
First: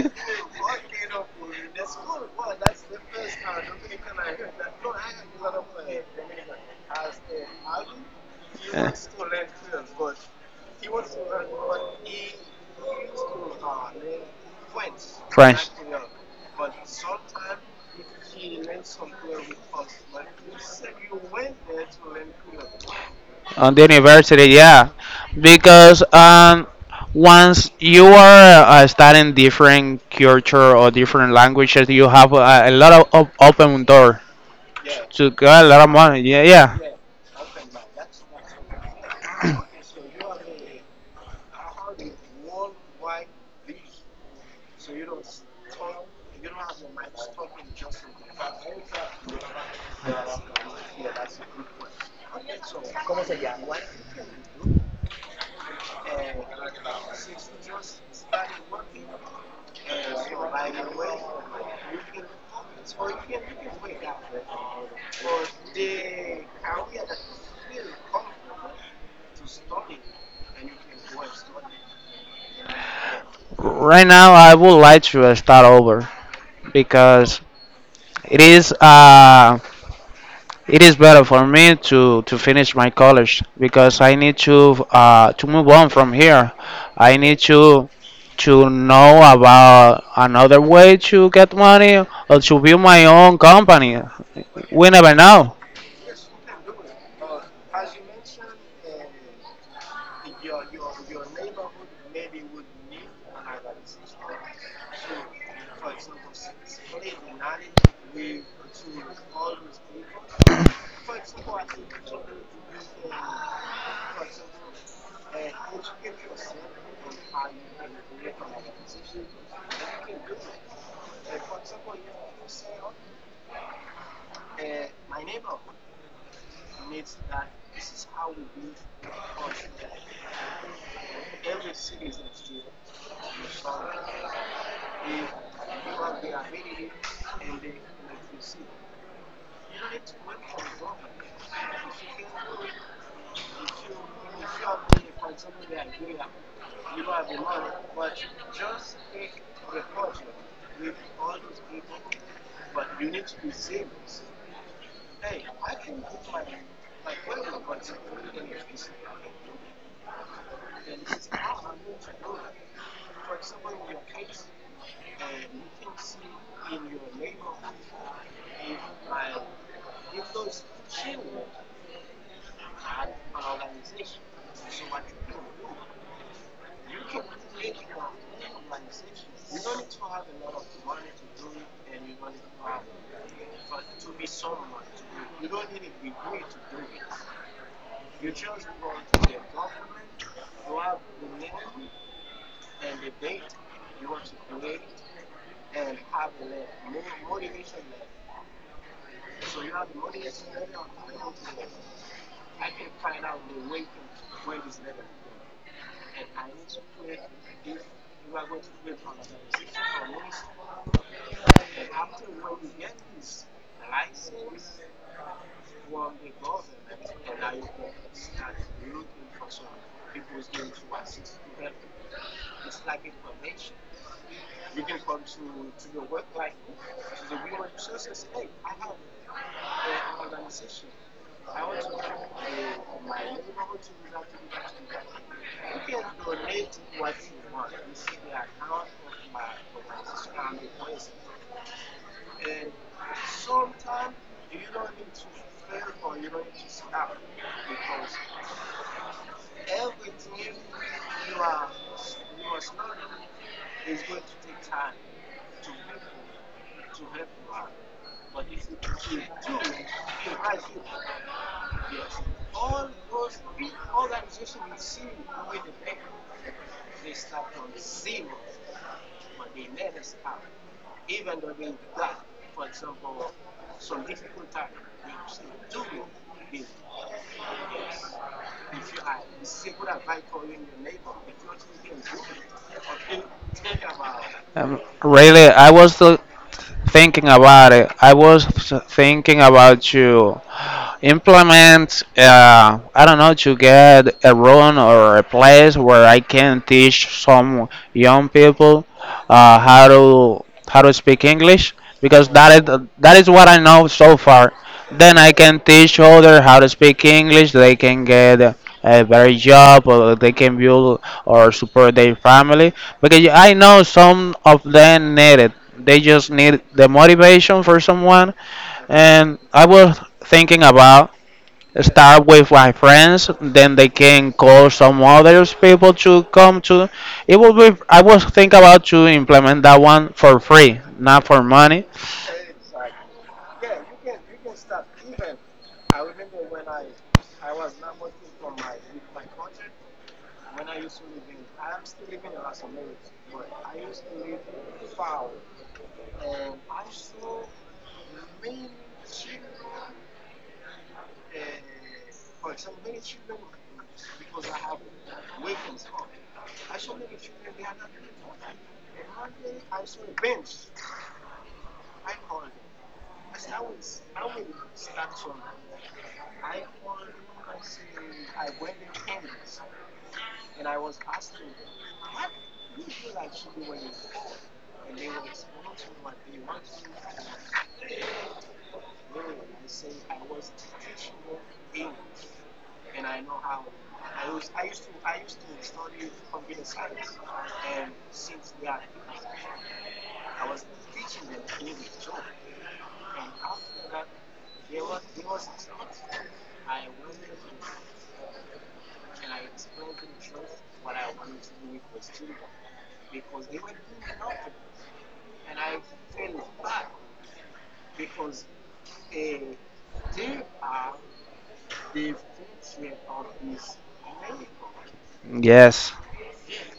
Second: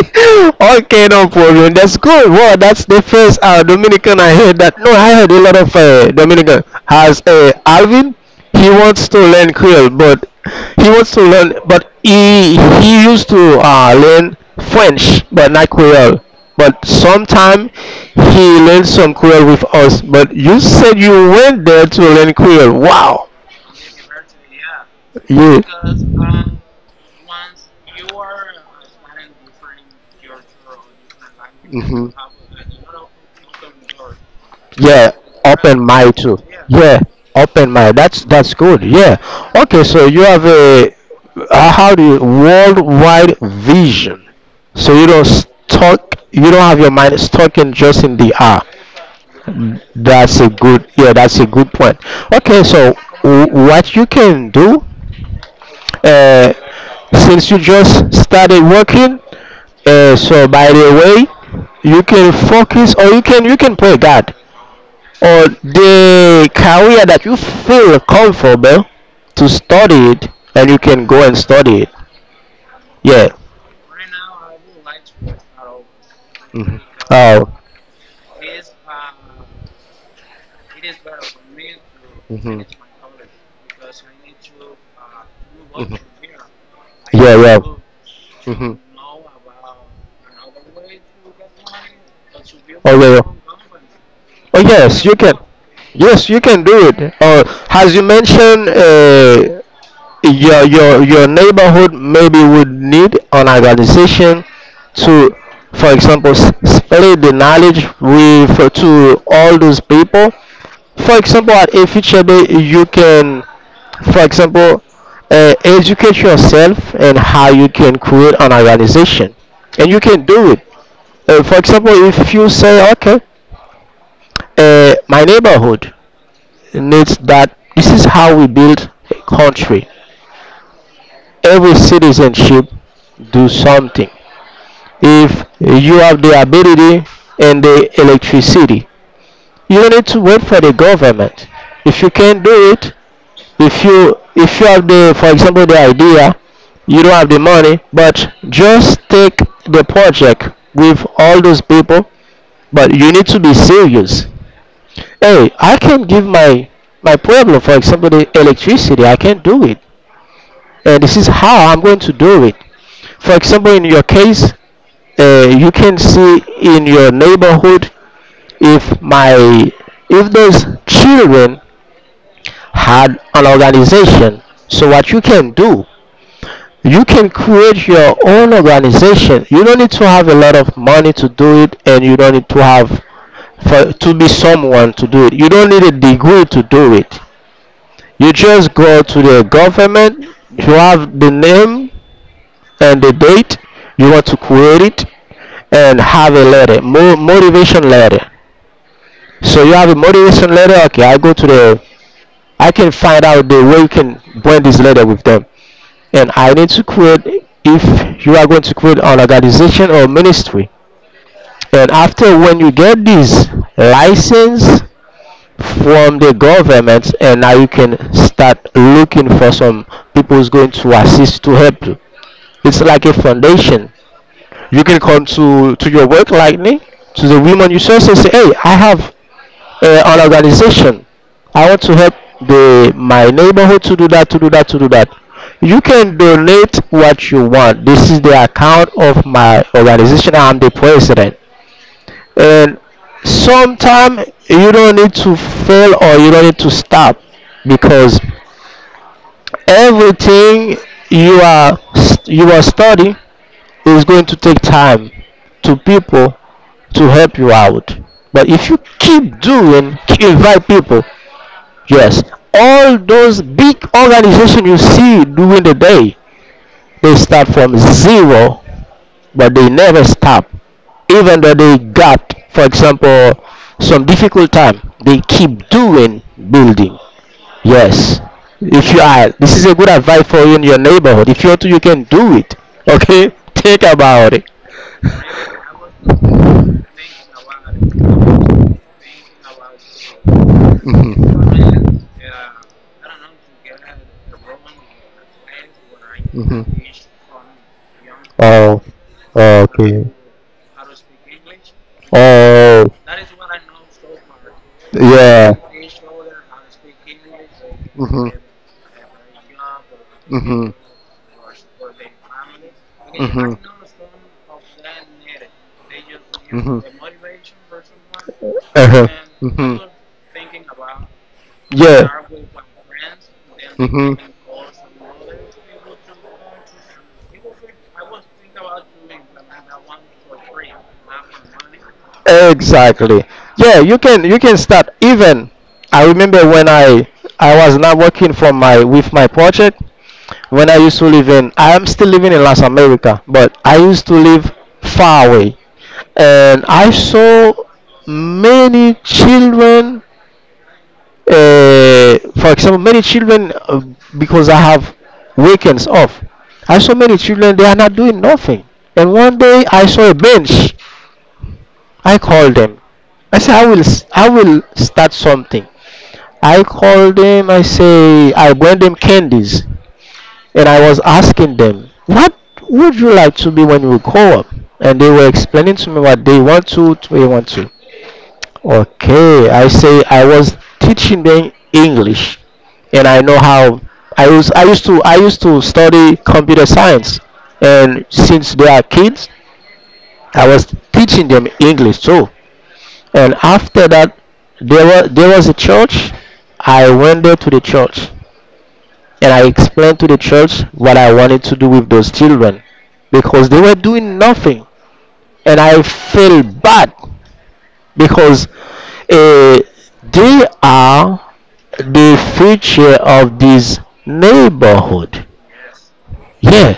[SPEAKER 2] (laughs) Okay, no problem. That's good. Wow, that's the first Dominican I heard
[SPEAKER 1] do.
[SPEAKER 2] that. No, I heard a lot of Dominican has Alvin. He
[SPEAKER 1] Uh,
[SPEAKER 2] wants to learn Creole, but he wants to learn, but he used to learn French,
[SPEAKER 1] (laughs)
[SPEAKER 2] but not Creole. But sometime he learned some Creole with us. But you said you went there to learn Creole. Wow.
[SPEAKER 1] on the university, yeah,
[SPEAKER 2] Yeah.
[SPEAKER 1] because once you are studying different culture or different languages,
[SPEAKER 2] Hmm.
[SPEAKER 1] you have a lot of op- open door
[SPEAKER 2] Yeah,
[SPEAKER 1] to get a lot
[SPEAKER 2] open
[SPEAKER 1] of
[SPEAKER 2] mind
[SPEAKER 1] money.
[SPEAKER 2] too.
[SPEAKER 1] Yeah, yeah. Yeah.
[SPEAKER 2] Yeah, open mind. That's good. Yeah. Okay, so you have a how do you worldwide vision. So you don't stuck. You don't have your mind stuck in just in the ah. That's a good. Yeah, that's a good point. Okay, so what you can do, uh, since you just started working, so by the way, you can focus or you can pray God or the career that you feel comfortable to study it, and you can go and study it. Yeah.
[SPEAKER 1] Right now I would like to start over
[SPEAKER 2] Hmm.
[SPEAKER 1] because
[SPEAKER 2] Oh.
[SPEAKER 1] it is it is better for me to
[SPEAKER 2] Hmm.
[SPEAKER 1] finish my college because I need to move on
[SPEAKER 2] Hmm.
[SPEAKER 1] from here. I
[SPEAKER 2] Yeah,
[SPEAKER 1] need
[SPEAKER 2] yeah.
[SPEAKER 1] to
[SPEAKER 2] Hmm.
[SPEAKER 1] know about another way to get money or to build
[SPEAKER 2] Oh
[SPEAKER 1] my
[SPEAKER 2] yeah,
[SPEAKER 1] own
[SPEAKER 2] yeah.
[SPEAKER 1] company.
[SPEAKER 2] Oh
[SPEAKER 1] We
[SPEAKER 2] yes
[SPEAKER 1] never
[SPEAKER 2] you can.
[SPEAKER 1] know.
[SPEAKER 2] Yes you can do it. Or as you mentioned, your neighborhood maybe would need an organization to, for example, spread the knowledge with to all those people. For example, at a future day, you can, for example, educate yourself and how you can create an organization and you can do it. For example, if you say, okay, my neighborhood needs that. This is how we build a country. Every citizenship, do something. If you have the ability and the electricity, you need to wait for the government. If you can't do it, if you have the, for example, the idea, you don't have the money, but just take the project with all those people. But you need to be serious. Hey, I can not give my problem, for example, the electricity. I can't do it, and this is how I'm going to do it. For example, in your case, you can see in your neighborhood. If my, if those children had an organization, so what you can do, you can create your own organization. You don't need to have a lot of money to do it, and you don't need to have for, to be someone to do it. You don't need a degree to do it. You just go to the government. You have the name and the date you want to create it, and have a letter, motivation letter. So you have a motivation letter. Okay, I go to the. I can find out the way you can blend this letter with them. And I need to create if you are going to create an organization or ministry. And after, when you get this license from the government, and now you can start looking for some people who's going to assist to help you. It's like a foundation. You can come to your work like me, to the women you serve, and say, "Hey, I have an organization. I want to help the my neighborhood to do that, to do that, to do that. You can donate what you want. This is the account of my organization. I'm the president." And sometimes you don't need to fail or you don't need to stop because everything you are you are studying is going to take time to people to help you out. But if you keep doing, invite people. Yes, all those big organizations you see during the day, they start from zero, but they never stop. Even though they got, for example, some difficult time, they keep doing, building. Yes, if you are, this is a good advice for you in your neighborhood. If you want to, you can do it. Okay, (laughs) think about it.
[SPEAKER 1] Really, I was thinking about it. I was thinking about to
[SPEAKER 2] Mhm.
[SPEAKER 1] implement, I don't know, to get a room or a place where I
[SPEAKER 2] Mhm.
[SPEAKER 1] can teach some young
[SPEAKER 2] Oh,
[SPEAKER 1] people
[SPEAKER 2] okay.
[SPEAKER 1] how to speak English because
[SPEAKER 2] Oh,
[SPEAKER 1] that is what I know so far. Then I
[SPEAKER 2] yeah.
[SPEAKER 1] can teach others how to speak English. They can get a better job or they can
[SPEAKER 2] Mm-hmm.
[SPEAKER 1] build or support their family because I know some of them need it. They just need the motivation for someone,
[SPEAKER 2] Uh-huh.
[SPEAKER 1] and I
[SPEAKER 2] Hmm.
[SPEAKER 1] was thinking about
[SPEAKER 2] Yeah.
[SPEAKER 1] start with my friends, then they
[SPEAKER 2] Hmm.
[SPEAKER 1] can call some others people to come to. It will be, I was thinking about to implement that one for free, not for money.
[SPEAKER 2] Exactly. Yeah, you can start even. I remember when I was not working for my with my project. When I used to live in, I am still living in Las America, but I used to live far away, and I saw many children. For example, many children, because I have weekends off. I saw many children they are not doing nothing, and one day I saw a bench. I called them. I said I will start something. I called them. I say I bring them candies and I was asking them, what would you like to be when you grow up? And they were explaining to me what they want to they want to. Okay, I say I was teaching them English, and I know how I was. I used to study computer science, and since they are kids, I was teaching them English too. And after that, there was a church. I went there to the church and I explained to the church what I wanted to do with those children because they were doing nothing, and I feel bad because uh, they are the future of this neighborhood.
[SPEAKER 1] Yes.
[SPEAKER 2] Yeah,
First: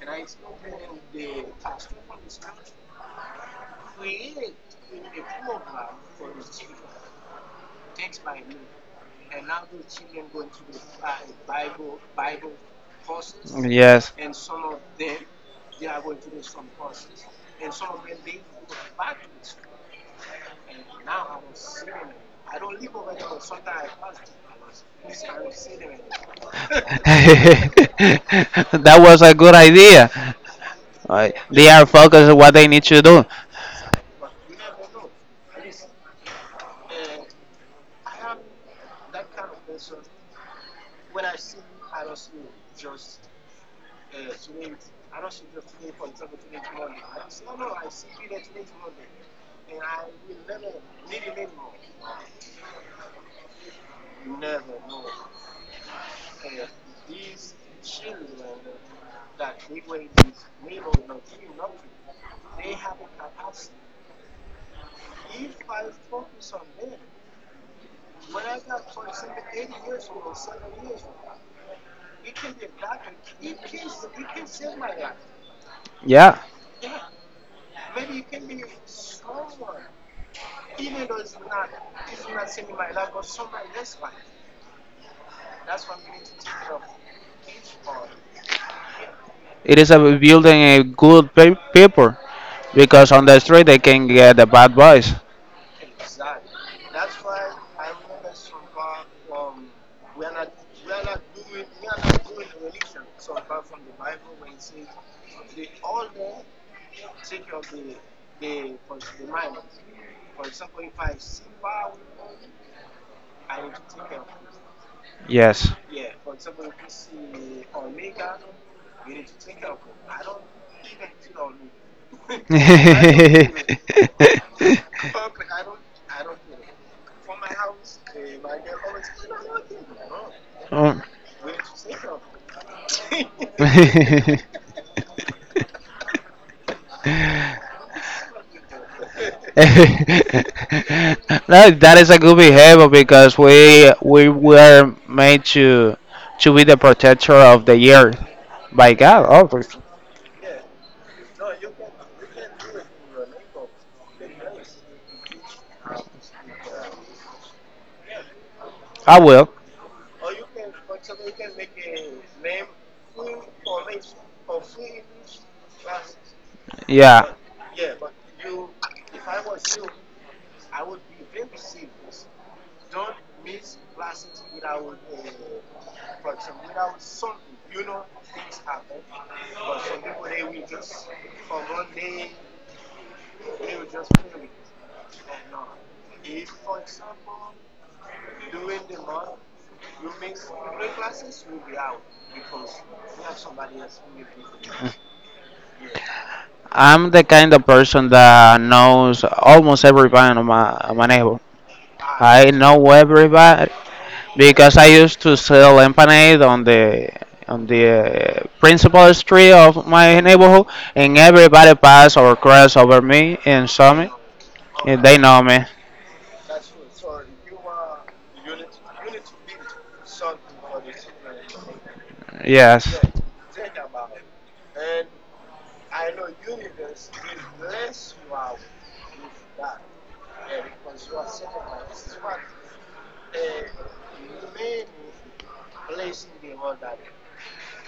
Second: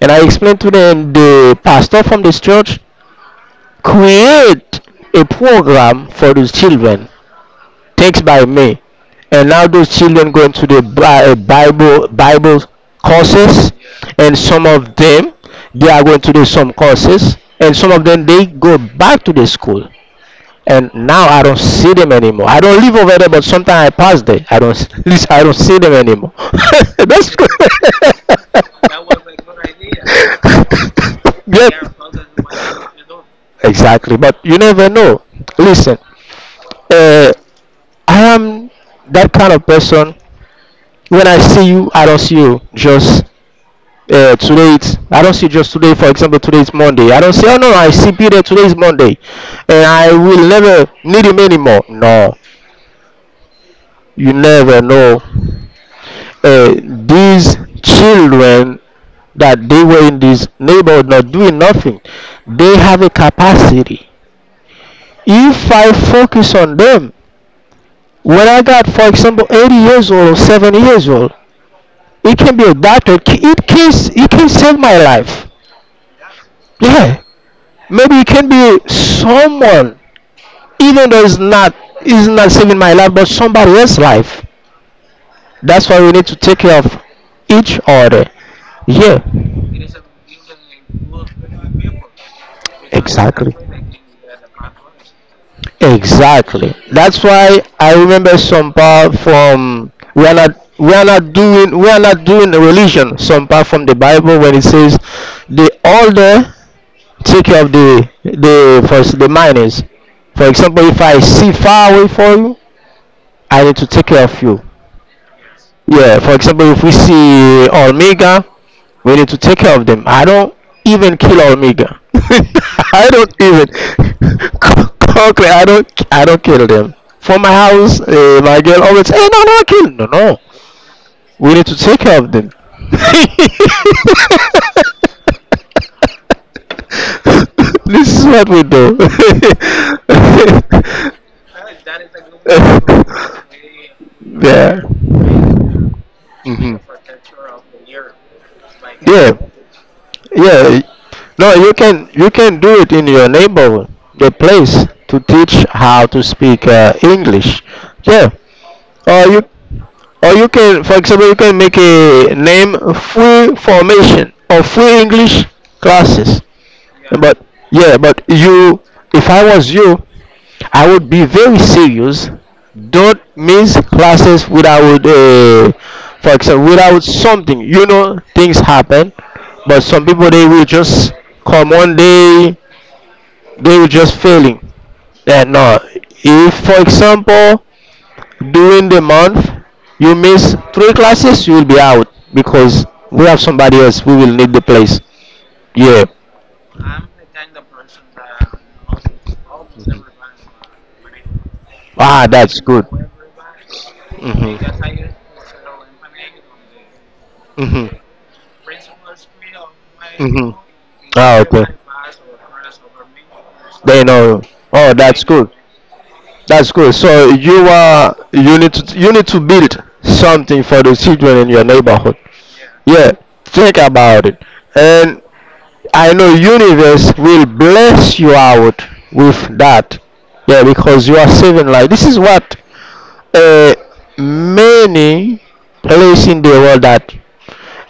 [SPEAKER 2] and I explained to them the pastor from this church create a program for those children text by me. And now those children going to the Bible courses,
[SPEAKER 1] Yes.
[SPEAKER 2] and some of them they are going to do some courses, and some of them they go back to the school. And now I don't see them anymore. I don't live over there, but sometimes I pass there. I don't (laughs) I don't see them anymore. (laughs)
[SPEAKER 1] (laughs)
[SPEAKER 2] That's good.
[SPEAKER 1] That was a good idea.
[SPEAKER 2] Idea. (laughs)
[SPEAKER 1] They
[SPEAKER 2] Good.
[SPEAKER 1] are focused on what they need to do.
[SPEAKER 2] Exactly, but you never know. Listen, uh, I am that kind of person. When I see you, I don't see you. Just today, it's, I don't see you just today. For example, today is Monday. I don't say, oh no, I see Peter. Today is Monday, and I will never need him anymore. No, you never know. These children that they were in this neighborhood not doing nothing, they have a capacity. If I focus on them, when I got, for example, 80 years old or 70 years old, it can be a doctor. It can save my life.
[SPEAKER 1] Yeah,
[SPEAKER 2] Yeah, maybe it can be someone, even though it's not saving my life, but somebody else's life. That's why we need to take care of each other. Yeah,
[SPEAKER 1] it is a building a good pe- people because on the
[SPEAKER 2] exactly.
[SPEAKER 1] street they can get the bad boys.
[SPEAKER 2] Exactly. That's why I remember some part from we are not doing we are not doing a religion. Some part from the Bible when it says the older take care of the for the minors. For example, if I see far away for you, I need to take care of you.
[SPEAKER 1] Yes.
[SPEAKER 2] Yeah, for example, if we see Omega, we need to take care of them. I don't even kill Omega. (laughs) I don't even
[SPEAKER 1] (laughs) I
[SPEAKER 2] (laughs)
[SPEAKER 1] don't.
[SPEAKER 2] concrete. I don't kill them. For my house, my girl always. Hey, no, no, kill. No, no.
[SPEAKER 1] Oh.
[SPEAKER 2] We need to take care of them. (laughs) This is what we do.
[SPEAKER 1] That, that is a good behavior because we
[SPEAKER 2] (laughs) Yeah.
[SPEAKER 1] were made to be the
[SPEAKER 2] Hmm.
[SPEAKER 1] protector of the earth by God.
[SPEAKER 2] Yeah,
[SPEAKER 1] Obviously,
[SPEAKER 2] yeah. No, you can do it in your neighborhood, your place, to teach how to speak English. Yeah,
[SPEAKER 1] I
[SPEAKER 2] or you
[SPEAKER 1] will.
[SPEAKER 2] or you can, for example, you can make a name free formation or free English classes.
[SPEAKER 1] Yeah,
[SPEAKER 2] But yeah, but you, if I was you, I would be very serious. Don't miss classes without, for example, without something. You know, things happen, but some people they will just come one day, they will just failing. Yeah, no. If, for example, during the month you miss three classes, you will be out because we have somebody else who will need the place. Yeah.
[SPEAKER 1] I'm the kind of person that knows almost everybody on my neighbor.
[SPEAKER 2] Ah,
[SPEAKER 1] I
[SPEAKER 2] that's good.
[SPEAKER 1] know everybody
[SPEAKER 2] Mhm.
[SPEAKER 1] because I used to sell lemonade on the
[SPEAKER 2] Mhm.
[SPEAKER 1] principal street of my
[SPEAKER 2] Mhm.
[SPEAKER 1] neighborhood, and
[SPEAKER 2] Ah, okay.
[SPEAKER 1] everybody pass or cross over me and saw
[SPEAKER 2] They
[SPEAKER 1] me,
[SPEAKER 2] know. Oh,
[SPEAKER 1] and they
[SPEAKER 2] that's
[SPEAKER 1] know
[SPEAKER 2] good.
[SPEAKER 1] me.
[SPEAKER 2] That's good. So you need to build something for the children in your neighborhood.
[SPEAKER 1] Yes,
[SPEAKER 2] Yeah, think about it. And I know universe will bless you out with that. Yeah, because you are saving life. This is what, uh, many places in the world that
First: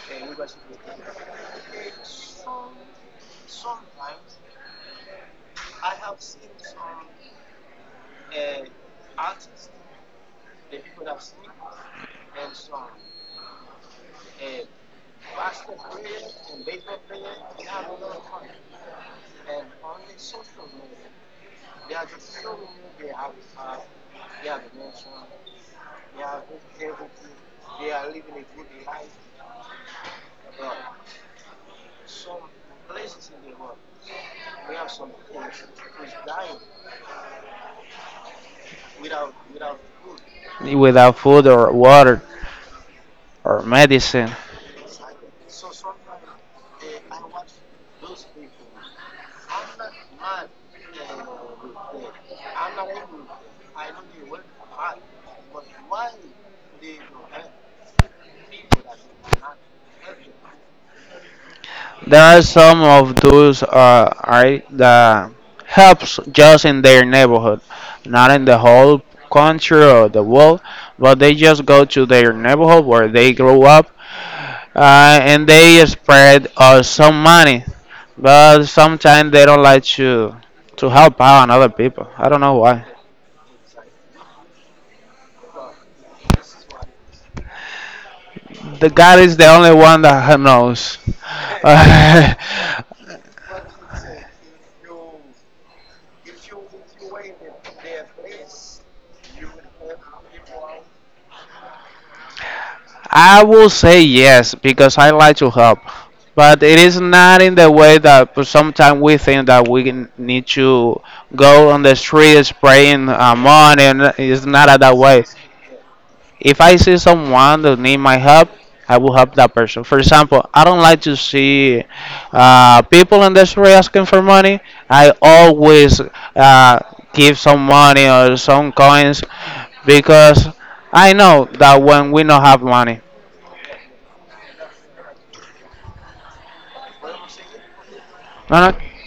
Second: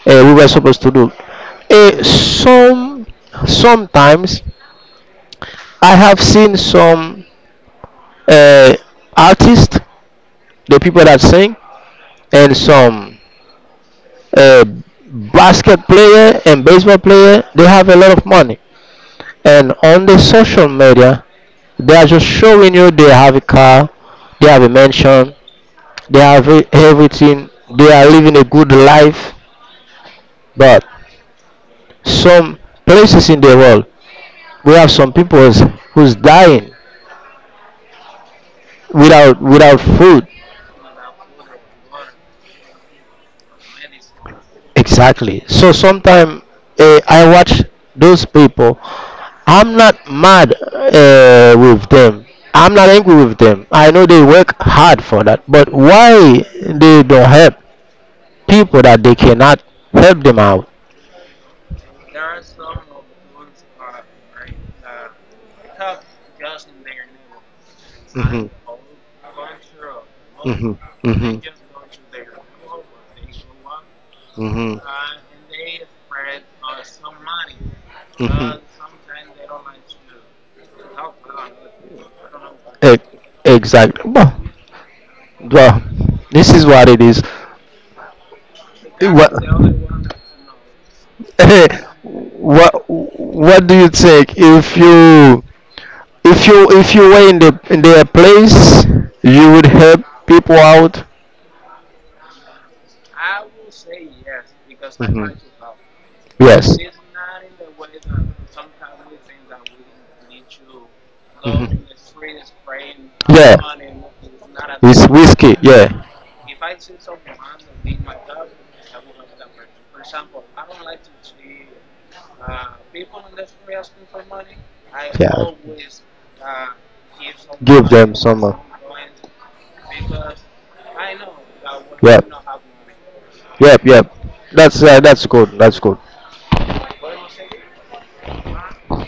[SPEAKER 2] we were supposed to do. Uh, some Sometimes I have seen some uh, artists, the people that sing, and some uh, basket player and baseball player. They have a lot of money, and on the social media, they are just showing you they have a car, they have a mansion, they have everything, they are living a good life, but some places in the world we have some people who's, dying without food.
[SPEAKER 1] without food or water or medicine,
[SPEAKER 2] Exactly. So sometimes, I watch those people. I'm not mad with them. I'm not angry with them. I know they work hard for that, but why they don't help people that they cannot help them out.
[SPEAKER 1] there are some of those are that helps just in their neighborhood, not in
[SPEAKER 2] Hmm.
[SPEAKER 1] the whole country or the world,
[SPEAKER 2] Hmm.
[SPEAKER 1] but they
[SPEAKER 2] Hmm.
[SPEAKER 1] just go to their neighborhood where they grow up and they spread us some money.
[SPEAKER 2] Hmm. Hmm,
[SPEAKER 1] But sometimes they don't like to help out on other people. I don't know why.
[SPEAKER 2] know. Exact. Well, well, this is what it is.
[SPEAKER 1] The God
[SPEAKER 2] What,
[SPEAKER 1] is the only one
[SPEAKER 2] (laughs)
[SPEAKER 1] that knows.
[SPEAKER 2] only
[SPEAKER 1] (laughs)
[SPEAKER 2] one.
[SPEAKER 1] I
[SPEAKER 2] What do you think if you were in the in their place, you would help people out?
[SPEAKER 1] will say yes because I like to
[SPEAKER 2] Hmm.
[SPEAKER 1] help, but
[SPEAKER 2] Yes.
[SPEAKER 1] it is not in the way that sometimes we think that we can- need to
[SPEAKER 2] Hmm.
[SPEAKER 1] go on the street spraying
[SPEAKER 2] Yeah.
[SPEAKER 1] money. And it's not that
[SPEAKER 2] It's
[SPEAKER 1] way.
[SPEAKER 2] whiskey. Yeah.
[SPEAKER 1] If I see someone that need my help, I will help that person. For example, I don't like to see people in the street asking for money. I always uh, give some money or
[SPEAKER 2] Some.
[SPEAKER 1] some coins because I know that when
[SPEAKER 2] Yeah.
[SPEAKER 1] we don't have money,
[SPEAKER 2] Yep, yep. That's good. That's good.
[SPEAKER 1] no, no,